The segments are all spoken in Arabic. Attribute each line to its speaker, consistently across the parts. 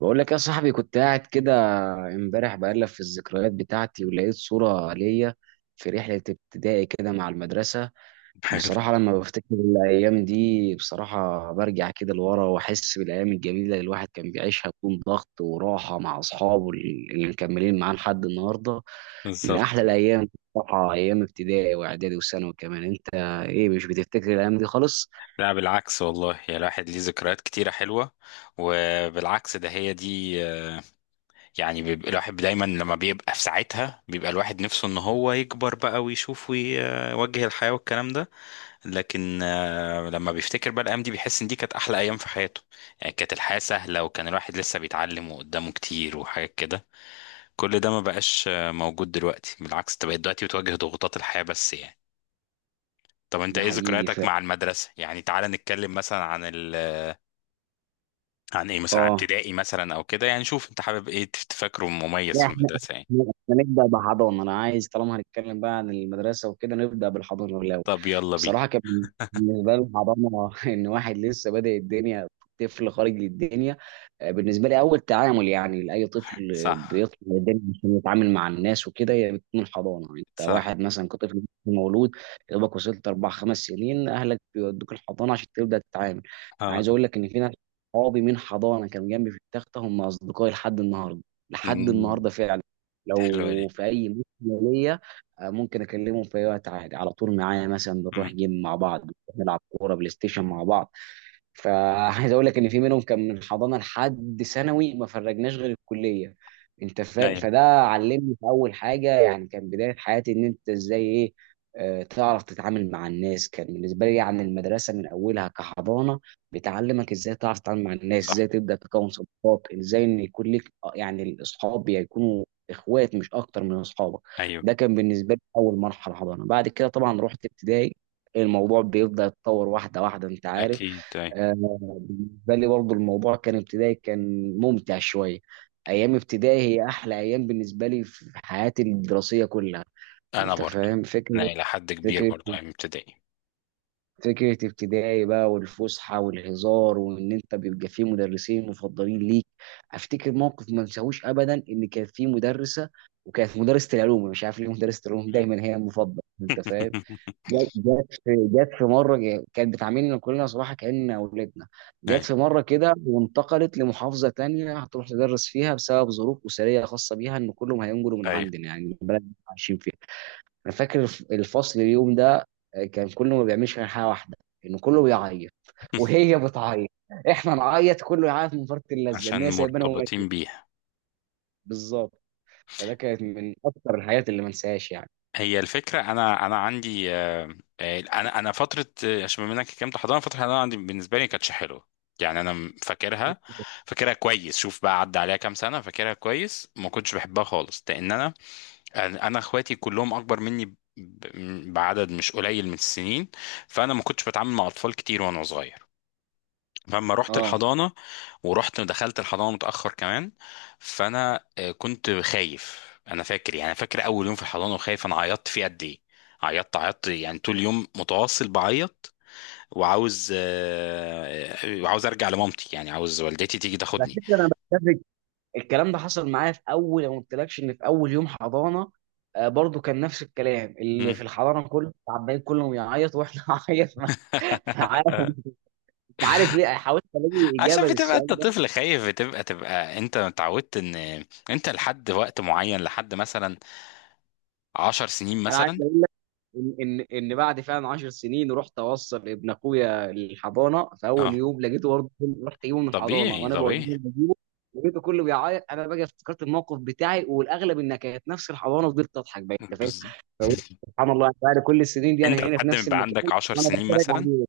Speaker 1: بقول لك يا صاحبي، كنت قاعد كده امبارح بقلب في الذكريات بتاعتي ولقيت صورة ليا في رحلة ابتدائي كده مع المدرسة.
Speaker 2: حلو.
Speaker 1: بصراحة لما بفتكر الأيام دي، بصراحة برجع كده لورا وأحس بالأيام الجميلة اللي الواحد كان بيعيشها بدون ضغط، وراحة مع أصحابه اللي مكملين معاه لحد النهاردة. من أحلى
Speaker 2: بالظبط.
Speaker 1: الأيام. بصراحة أيام ابتدائي وإعدادي وثانوي كمان. أنت إيه، مش بتفتكر الأيام دي خالص؟
Speaker 2: لا، بالعكس والله، يا الواحد ليه ذكريات كتيرة حلوة. وبالعكس ده هي دي. يعني بيبقى الواحد دايما لما بيبقى في ساعتها بيبقى الواحد نفسه ان هو يكبر بقى ويشوف ويوجه الحياة والكلام ده. لكن لما بيفتكر بقى الأيام دي بيحس ان دي كانت أحلى أيام في حياته. يعني كانت الحياة سهلة وكان الواحد لسه بيتعلم وقدامه كتير وحاجات كده. كل ده ما بقاش موجود دلوقتي. بالعكس، انت بقيت دلوقتي بتواجه ضغوطات الحياة بس، يعني. طب انت
Speaker 1: ده
Speaker 2: ايه
Speaker 1: حقيقي
Speaker 2: ذكرياتك
Speaker 1: فعلا.
Speaker 2: مع المدرسة؟ يعني تعال نتكلم مثلا عن ايه، مثلا عن
Speaker 1: آه
Speaker 2: ابتدائي مثلا او كده. يعني شوف انت حابب ايه تفكره مميز
Speaker 1: لا،
Speaker 2: في
Speaker 1: احنا
Speaker 2: المدرسة؟ يعني
Speaker 1: احنا إحنا نبدا بحضانه. انا عايز طالما هنتكلم بقى عن المدرسه وكده نبدا بالحضانه الاول.
Speaker 2: طب يلا بينا.
Speaker 1: بصراحه كان بالنسبه لي الحضانه ان واحد لسه بادئ الدنيا، طفل خارج للدنيا. بالنسبه لي اول تعامل، يعني لاي طفل
Speaker 2: صح،
Speaker 1: بيطلع الدنيا عشان يتعامل مع الناس وكده، هي بتكون الحضانه. انت
Speaker 2: صح.
Speaker 1: واحد مثلا كطفل مولود، يا دوبك وصلت 4 5 سنين، اهلك بيودوك الحضانه عشان تبدا تتعامل. أنا
Speaker 2: اه.
Speaker 1: عايز اقول لك ان في ناس، صحابي من حضانه كانوا جنبي في التخته، هم اصدقائي لحد النهارده. لحد
Speaker 2: امم.
Speaker 1: النهارده فعلا.
Speaker 2: حلوة
Speaker 1: لو
Speaker 2: دي.
Speaker 1: في اي مشكله ليا، ممكن اكلمهم في اي وقت عادي، على طول معايا. مثلا
Speaker 2: امم.
Speaker 1: بنروح جيم مع بعض، نلعب كوره بلاي ستيشن مع بعض. فعايز اقول لك ان في منهم كان من حضانه لحد ثانوي، ما فرجناش غير الكليه. انت فاهم؟
Speaker 2: ايوه،
Speaker 1: فده علمني في اول حاجه، يعني كان بدايه حياتي، ان انت ازاي، ايه، تعرف تتعامل مع الناس. كان بالنسبه لي يعني المدرسه من اولها كحضانه بتعلمك ازاي تعرف تتعامل مع الناس،
Speaker 2: صح،
Speaker 1: ازاي تبدا تكون صداقات، ازاي ان يكون لك، يعني الاصحاب يكونوا اخوات مش اكتر من اصحابك.
Speaker 2: ايوه،
Speaker 1: ده كان بالنسبه لي اول مرحله، حضانه. بعد كده طبعا رحت ابتدائي، الموضوع بيبدا يتطور واحده واحده، انت عارف.
Speaker 2: اكيد، ايوه.
Speaker 1: آه، بالنسبة لي برضو الموضوع كان، ابتدائي كان ممتع شوية. أيام ابتدائي هي أحلى أيام بالنسبة لي في حياتي الدراسية كلها.
Speaker 2: انا
Speaker 1: أنت
Speaker 2: برضو
Speaker 1: فاهم
Speaker 2: انا
Speaker 1: فكرة،
Speaker 2: الى حد كبير
Speaker 1: فكرة
Speaker 2: برضو ايام ابتدائي.
Speaker 1: فكرة ابتدائي بقى، والفسحة والهزار وإن أنت بيبقى فيه مدرسين مفضلين ليك. أفتكر موقف ما انساهوش أبدا، إن كان فيه مدرسة، وكانت مدرسة العلوم، مش عارف ليه مدرسة العلوم دايما هي المفضلة. أنت فاهم، جت في مره كانت بتعاملنا كلنا صراحه كأننا اولادنا. جت
Speaker 2: ايوه
Speaker 1: في مره كده وانتقلت لمحافظه تانية هتروح تدرس فيها بسبب ظروف اسريه خاصه بيها، ان كلهم هينقلوا من
Speaker 2: ايوه
Speaker 1: عندنا، يعني من البلد اللي إحنا عايشين فيها. انا فاكر الفصل اليوم ده، كان كله ما بيعملش غير حاجه واحده ان كله بيعيط. وهي بتعيط، احنا نعيط، كله يعيط، من فرط اللذه
Speaker 2: عشان
Speaker 1: ان هي سايبانا وماشيه.
Speaker 2: مرتبطين بيها.
Speaker 1: بالظبط، فده كانت من اكتر الحاجات اللي ما انساهاش يعني.
Speaker 2: هي الفكرة، أنا عندي. أنا أنا فترة آه، عشان بما إنك كنت حضانة، فترة الحضانة عندي بالنسبة لي ما كانتش حلوة. يعني أنا فاكرها. فاكرها كويس. شوف بقى، عدى عليها كام سنة، فاكرها كويس. ما كنتش بحبها خالص لأن أنا إخواتي كلهم أكبر مني بعدد مش قليل من السنين. فأنا ما كنتش بتعامل مع أطفال كتير وأنا صغير. فلما رحت
Speaker 1: اه،
Speaker 2: الحضانة، ورحت دخلت الحضانة متأخر كمان. فأنا كنت خايف. أنا فاكر، يعني فاكر أول يوم في الحضانة، وخايف. أنا عيطت فيه قد إيه. عيطت عيطت، يعني طول اليوم متواصل بعيط. وعاوز آه، آه، وعاوز أرجع لمامتي، يعني عاوز والدتي تيجي
Speaker 1: على
Speaker 2: تاخدني.
Speaker 1: فكره انا بتفق، الكلام ده حصل معايا، في اول ما قلتلكش ان في اول يوم حضانه، برضو كان نفس الكلام، اللي
Speaker 2: مم.
Speaker 1: في الحضانه كله عمالين كلهم يعيط واحنا عيط معاه. مش عارف، مش عارف ليه، حاولت الاقي اجابه
Speaker 2: عشان بتبقى انت
Speaker 1: للسؤال ده.
Speaker 2: طفل خايف. بتبقى انت اتعودت ان انت لحد وقت معين، لحد مثلا 10 سنين
Speaker 1: انا
Speaker 2: مثلا.
Speaker 1: ان بعد فعلا 10 سنين رحت اوصل ابن اخويا الحضانه، في
Speaker 2: اه.
Speaker 1: اول يوم لقيته برضه، رحت اجيبه من الحضانه
Speaker 2: طبيعي،
Speaker 1: وانا بوديه
Speaker 2: طبيعي.
Speaker 1: بجيبه، لقيته كله بيعيط. انا بقى افتكرت الموقف بتاعي، والاغلب انها كانت نفس الحضانه. فضلت اضحك بقى، انت فاهم.
Speaker 2: بالظبط.
Speaker 1: فقلت سبحان الله، بعد كل السنين دي انا
Speaker 2: انت
Speaker 1: هنا في
Speaker 2: لحد ما
Speaker 1: نفس
Speaker 2: يبقى
Speaker 1: المكان
Speaker 2: عندك 10
Speaker 1: وانا
Speaker 2: سنين
Speaker 1: بتفرج
Speaker 2: مثلا.
Speaker 1: عليه.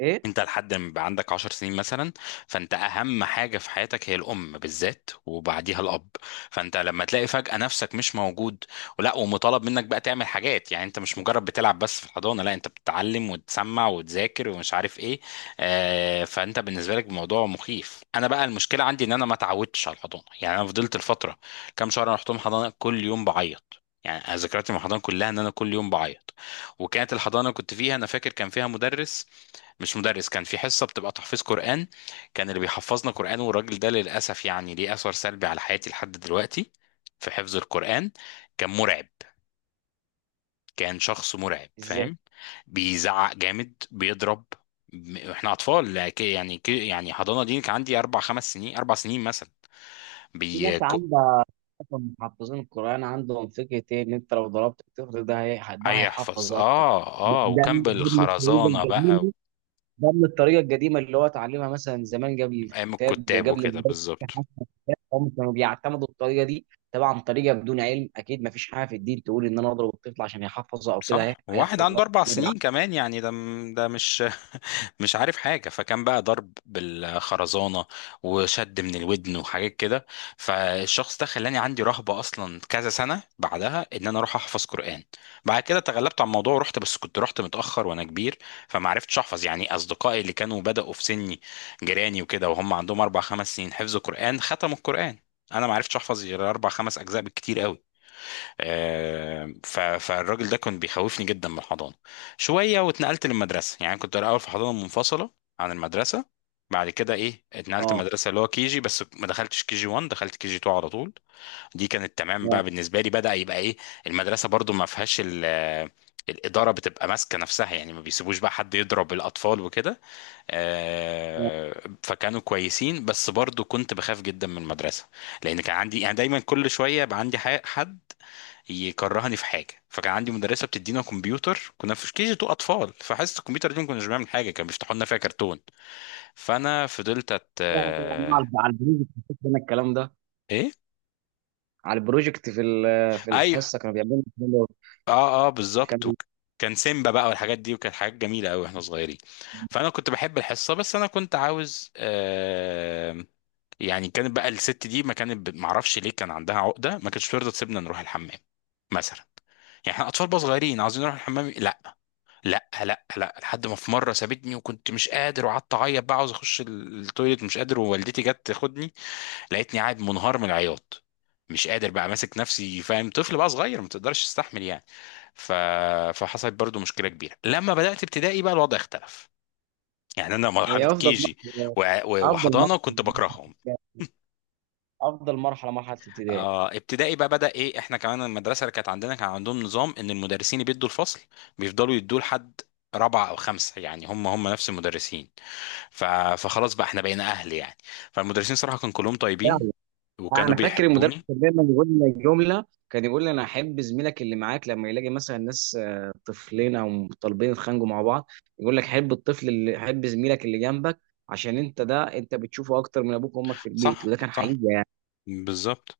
Speaker 1: ايه؟
Speaker 2: انت لحد ما يبقى عندك 10 سنين مثلا. فانت اهم حاجه في حياتك هي الام بالذات، وبعديها الاب. فانت لما تلاقي فجاه نفسك مش موجود ولا، ومطالب منك بقى تعمل حاجات. يعني انت مش مجرد بتلعب بس في الحضانه، لا، انت بتتعلم وتسمع وتذاكر ومش عارف ايه. فانت بالنسبه لك الموضوع مخيف. انا بقى المشكله عندي ان انا ما اتعودتش على الحضانه. يعني انا فضلت الفتره كام شهر انا رحتهم حضانه كل يوم بعيط. يعني أنا ذكرياتي مع الحضانه كلها ان انا كل يوم بعيط. وكانت الحضانه اللي كنت فيها، انا فاكر كان فيها مدرس، مش مدرس، كان في حصة بتبقى تحفيظ قرآن. كان اللي بيحفظنا قرآن، والراجل ده للأسف يعني ليه أثر سلبي على حياتي لحد دلوقتي في حفظ القرآن. كان مرعب. كان شخص مرعب،
Speaker 1: ازاي؟
Speaker 2: فاهم؟ بيزعق جامد، بيضرب. احنا اطفال يعني حضانه دي كان عندي 4 5 سنين، 4 سنين مثلا.
Speaker 1: في
Speaker 2: بي
Speaker 1: ناس
Speaker 2: ك-
Speaker 1: عندها اصلا، محفظين القران عندهم فكره ايه، ان انت لو ضربت الطفل ده ده
Speaker 2: هيحفظ.
Speaker 1: هيحفظ اكتر.
Speaker 2: اه،
Speaker 1: ده
Speaker 2: اه. وكان
Speaker 1: ده ده من الطريقه
Speaker 2: بالخرزانه
Speaker 1: القديمه،
Speaker 2: بقى.
Speaker 1: ده من الطريقه القديمه اللي هو اتعلمها مثلا زمان، قبل
Speaker 2: ايام
Speaker 1: الكتاب،
Speaker 2: الكتاب
Speaker 1: قبل
Speaker 2: وكده،
Speaker 1: المدرسه.
Speaker 2: بالظبط.
Speaker 1: هم كانوا بيعتمدوا الطريقه دي، طبعا طريقه بدون علم. اكيد ما فيش حاجه في الدين تقول ان انا اضرب الطفل عشان يحفظه او كده
Speaker 2: صح. وواحد
Speaker 1: هيحفظ
Speaker 2: عنده
Speaker 1: غلط.
Speaker 2: اربع
Speaker 1: لا
Speaker 2: سنين
Speaker 1: بالعكس.
Speaker 2: كمان، يعني ده مش مش عارف حاجة. فكان بقى ضرب بالخرزانة، وشد من الودن، وحاجات كده. فالشخص ده خلاني عندي رهبة أصلا كذا سنة بعدها إن أنا أروح أحفظ قرآن. بعد كده تغلبت على الموضوع ورحت، بس كنت رحت متأخر وأنا كبير، فما عرفتش أحفظ. يعني أصدقائي اللي كانوا بدأوا في سني، جيراني وكده، وهم عندهم 4 5 سنين، حفظوا قرآن، ختموا القرآن. أنا ما عرفتش أحفظ غير 4 5 أجزاء بالكتير قوي. فالراجل ده كان بيخوفني جدا من الحضانه. شويه واتنقلت للمدرسه. يعني كنت الاول في حضانه منفصله عن المدرسه. بعد كده ايه، اتنقلت
Speaker 1: اه.
Speaker 2: المدرسه اللي هو كي جي، بس ما دخلتش كي جي 1، دخلت كي جي 2 على طول. دي كانت تمام
Speaker 1: آه.
Speaker 2: بقى. بالنسبه لي بدا يبقى ايه. المدرسه برضو ما فيهاش الإدارة بتبقى ماسكة نفسها. يعني ما بيسيبوش بقى حد يضرب الأطفال وكده. فكانوا كويسين، بس برضو كنت بخاف جدا من المدرسة. لأن كان عندي يعني دايما كل شوية بقى عندي حد يكرهني في حاجه. فكان عندي مدرسه بتدينا كمبيوتر، كنا في كي جي 2 اطفال، فحصه الكمبيوتر دي ما كناش بنعمل حاجه، كانوا بيفتحوا لنا فيها كرتون. فانا فضلت أت...
Speaker 1: يعني
Speaker 2: آه،
Speaker 1: على البروجكت كان الكلام ده،
Speaker 2: ايه.
Speaker 1: على البروجكت في
Speaker 2: ايوه.
Speaker 1: الحصه كانوا بيعملوا الكلام ده.
Speaker 2: اه، اه، بالظبط
Speaker 1: كان،
Speaker 2: كان سيمبا بقى والحاجات دي، وكانت حاجات جميله قوي واحنا صغيرين. فانا كنت بحب الحصه. بس انا كنت عاوز يعني. كانت بقى الست دي ما كانت معرفش ليه كان عندها عقده، ما كانتش ترضى تسيبنا نروح الحمام مثلا. يعني احنا اطفال بقى صغيرين عاوزين نروح الحمام. لا، لا، لا، لا، لحد ما في مره سابتني وكنت مش قادر وقعدت اعيط بقى عاوز اخش التويليت، مش قادر. ووالدتي جت تاخدني لقيتني قاعد منهار من العياط، مش قادر بقى ماسك نفسي. فاهم؟ طفل بقى صغير ما تقدرش تستحمل يعني. ف... فحصلت برضو مشكله كبيره. لما بدات ابتدائي بقى الوضع اختلف. يعني انا مرحله
Speaker 1: هي افضل
Speaker 2: كيجي
Speaker 1: مرحله، افضل
Speaker 2: وحضانه
Speaker 1: مرحله
Speaker 2: كنت بكرههم.
Speaker 1: افضل مرحله، ابتدائي.
Speaker 2: آه، ابتدائي بقى بدا ايه. احنا كمان المدرسه اللي كانت عندنا كان عندهم نظام ان المدرسين اللي بيدوا الفصل بيفضلوا يدوه لحد رابعه او خمسه. يعني هم هم نفس المدرسين. ف- فخلاص بقى احنا بقينا اهل يعني. فالمدرسين صراحة كانوا كلهم طيبين وكانوا
Speaker 1: انا فاكر المدرس
Speaker 2: بيحبوني.
Speaker 1: كان دايما يقول لنا جمله، كان يقول لي انا احب زميلك اللي معاك، لما يلاقي مثلا ناس، طفلين او طالبين يتخانقوا مع بعض، يقول لك حب الطفل، اللي حب زميلك اللي جنبك، عشان انت ده انت بتشوفه اكتر من ابوك وامك في البيت،
Speaker 2: صح،
Speaker 1: وده كان
Speaker 2: صح،
Speaker 1: حقيقي يعني.
Speaker 2: بالظبط.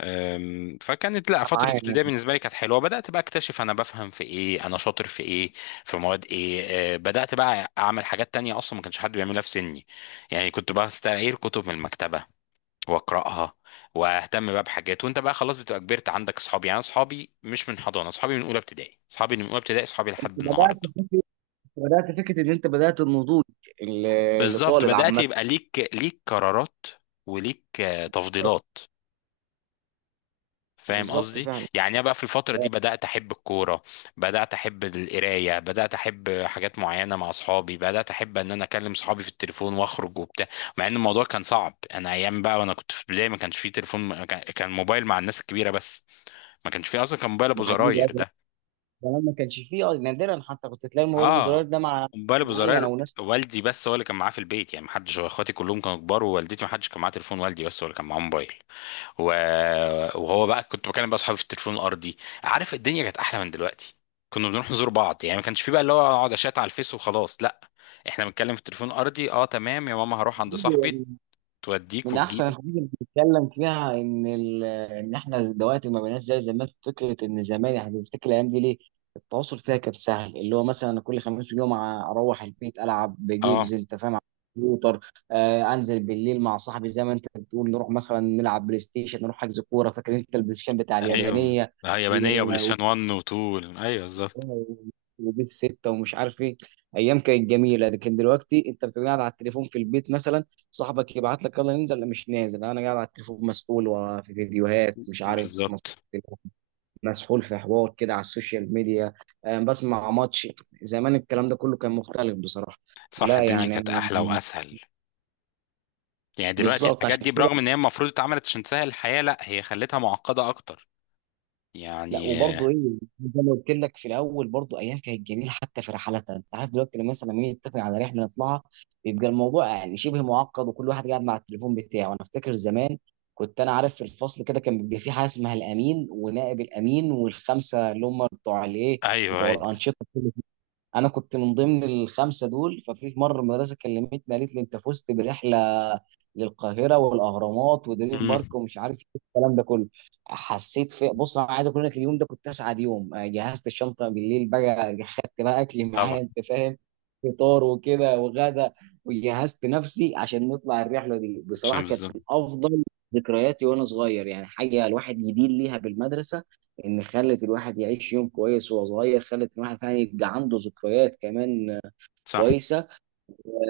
Speaker 2: فكانت، لا،
Speaker 1: أنا
Speaker 2: فترة
Speaker 1: معايا،
Speaker 2: ابتدائي
Speaker 1: يعني
Speaker 2: بالنسبة لي كانت حلوة. بدأت بقى اكتشف انا بفهم في ايه، انا شاطر في ايه، في مواد ايه. بدأت بقى اعمل حاجات تانية اصلا ما كانش حد بيعملها في سني. يعني كنت بستعير كتب من المكتبة واقراها، واهتم بقى بحاجات. وانت بقى خلاص بتبقى كبرت، عندك اصحابي، يعني اصحابي مش من حضانة، اصحابي من اولى ابتدائي، اصحابي
Speaker 1: انت
Speaker 2: لحد
Speaker 1: بدات
Speaker 2: النهاردة.
Speaker 1: فكره، بدات فكره ان انت بدات النضوج
Speaker 2: بالظبط.
Speaker 1: لطالب
Speaker 2: بدأت
Speaker 1: عامه.
Speaker 2: يبقى ليك، قرارات، وليك تفضيلات. فاهم
Speaker 1: بالظبط
Speaker 2: قصدي؟
Speaker 1: فعلا.
Speaker 2: يعني انا بقى في الفتره
Speaker 1: لا،
Speaker 2: دي بدات احب الكوره، بدات احب القرايه، بدات احب حاجات معينه مع اصحابي، بدات احب ان انا اكلم صحابي في التليفون واخرج وبتاع. مع ان الموضوع كان صعب. انا ايام بقى وانا كنت في البدايه ما كانش فيه تليفون، ما كان كان موبايل مع الناس الكبيره بس، ما كانش فيه اصلا، كان موبايل ابو
Speaker 1: ده حقيقي.
Speaker 2: زراير ده.
Speaker 1: زمان ما كانش فيه، نادرا حتى كنت تلاقي الموبايل
Speaker 2: اه،
Speaker 1: بزرار ده مع
Speaker 2: موبايل ابو
Speaker 1: معين
Speaker 2: زراير.
Speaker 1: او ناس.
Speaker 2: والدي بس هو اللي كان معاه في البيت. يعني ما حدش، اخواتي كلهم كانوا كبار، ووالدتي ما حدش كان معاه تليفون، والدي بس هو اللي كان معاه موبايل. و... وهو بقى كنت بكلم بقى اصحابي في التليفون الارضي. عارف، الدنيا كانت احلى من دلوقتي. كنا بنروح نزور بعض. يعني ما كانش في بقى اللي هو اقعد اشات على الفيس وخلاص، لا، احنا بنتكلم في التليفون الارضي: اه تمام يا ماما هروح عند صاحبي. توديك
Speaker 1: من احسن
Speaker 2: وتجيبك.
Speaker 1: الحاجات اللي بنتكلم فيها ان ان احنا دلوقتي ما بقيناش زي زمان، في فكره ان زمان، يعني تفتكر الايام دي ليه التواصل فيها كان سهل. اللي هو مثلا أنا كل خميس وجمعه اروح البيت العب
Speaker 2: اه.
Speaker 1: بجيمز، انت فاهم، على الكمبيوتر. آه، انزل بالليل مع صاحبي، زي ما انت بتقول نروح مثلا نلعب بلاي ستيشن، نروح حجز كوره. فاكر انت البلاي ستيشن بتاع
Speaker 2: ايوه.
Speaker 1: اليابانيه
Speaker 2: آه، يابانيه وبلاي ستيشن 1. وطول. ايوه، بالظبط.
Speaker 1: وبيس ستة ومش عارف ايه. ايام كانت جميله. لكن دلوقتي انت بتبقى قاعد على التليفون في البيت مثلا، صاحبك يبعت لك يلا ننزل، لا مش نازل انا قاعد على التليفون، مسؤول وفي فيديوهات، مش عارف،
Speaker 2: بالظبط.
Speaker 1: مسحول في حوار كده على السوشيال ميديا، بسمع ماتش. زمان الكلام ده كله كان مختلف بصراحه.
Speaker 2: صح.
Speaker 1: لا
Speaker 2: الدنيا
Speaker 1: يعني
Speaker 2: كانت
Speaker 1: انا،
Speaker 2: احلى واسهل. يعني دلوقتي
Speaker 1: بالظبط
Speaker 2: الحاجات
Speaker 1: عشان
Speaker 2: دي
Speaker 1: كده.
Speaker 2: برغم ان هي المفروض اتعملت عشان تسهل الحياه، لا هي خلتها معقده اكتر.
Speaker 1: لا
Speaker 2: يعني
Speaker 1: وبرضه ايه، زي ما قلت لك في الاول، برضه ايام كانت جميله حتى في رحلاتها. انت عارف دلوقتي لما مثلا مين يتفق على رحله نطلعها، بيبقى الموضوع يعني شبه معقد، وكل واحد قاعد مع التليفون بتاعه. انا افتكر زمان كنت انا عارف في الفصل كده كان بيبقى في حاجه اسمها الامين ونائب الامين، والخمسه اللي هم بتوع الايه،
Speaker 2: ايوه،
Speaker 1: بتوع
Speaker 2: ايوه.
Speaker 1: الانشطه. انا كنت من ضمن الخمسه دول. ففي مره المدرسه كلمتني، قالت لي انت فزت برحله للقاهره والاهرامات ودريم
Speaker 2: امم.
Speaker 1: بارك ومش عارف ايه الكلام ده كله. حسيت، في بص انا عايز اقول لك اليوم ده كنت اسعد يوم. جهزت الشنطه بالليل بقى، خدت بقى اكلي
Speaker 2: طبعا.
Speaker 1: معايا، انت فاهم، فطار وكده وغدا، وجهزت نفسي عشان نطلع الرحله دي. بصراحه
Speaker 2: عشان
Speaker 1: كانت
Speaker 2: بالظبط.
Speaker 1: من افضل ذكرياتي وانا صغير. يعني حاجه الواحد يدين ليها بالمدرسه، ان خلت الواحد يعيش يوم كويس وهو صغير، خلت الواحد يعني يبقى عنده ذكريات كمان
Speaker 2: صح.
Speaker 1: كويسه.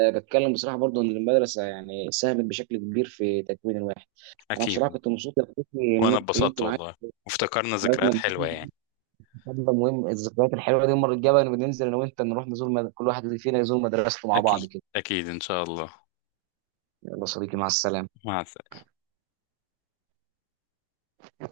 Speaker 1: أه، بتكلم بصراحه برضو ان المدرسه يعني ساهمت بشكل كبير في تكوين الواحد. انا
Speaker 2: أكيد.
Speaker 1: بصراحه كنت مبسوط يا صديقي ان انا
Speaker 2: وأنا
Speaker 1: اتكلمت
Speaker 2: اتبسطت
Speaker 1: معاك.
Speaker 2: والله، وافتكرنا
Speaker 1: حياتنا،
Speaker 2: ذكريات حلوة يعني.
Speaker 1: مهم الذكريات الحلوه دي. المره الجايه بقى نبقى ننزل انا وانت، نروح نزور كل واحد فينا يزور مدرسته مع بعض
Speaker 2: أكيد،
Speaker 1: كده.
Speaker 2: أكيد، إن شاء الله.
Speaker 1: يلا صديقي، مع السلامه.
Speaker 2: مع السلامة.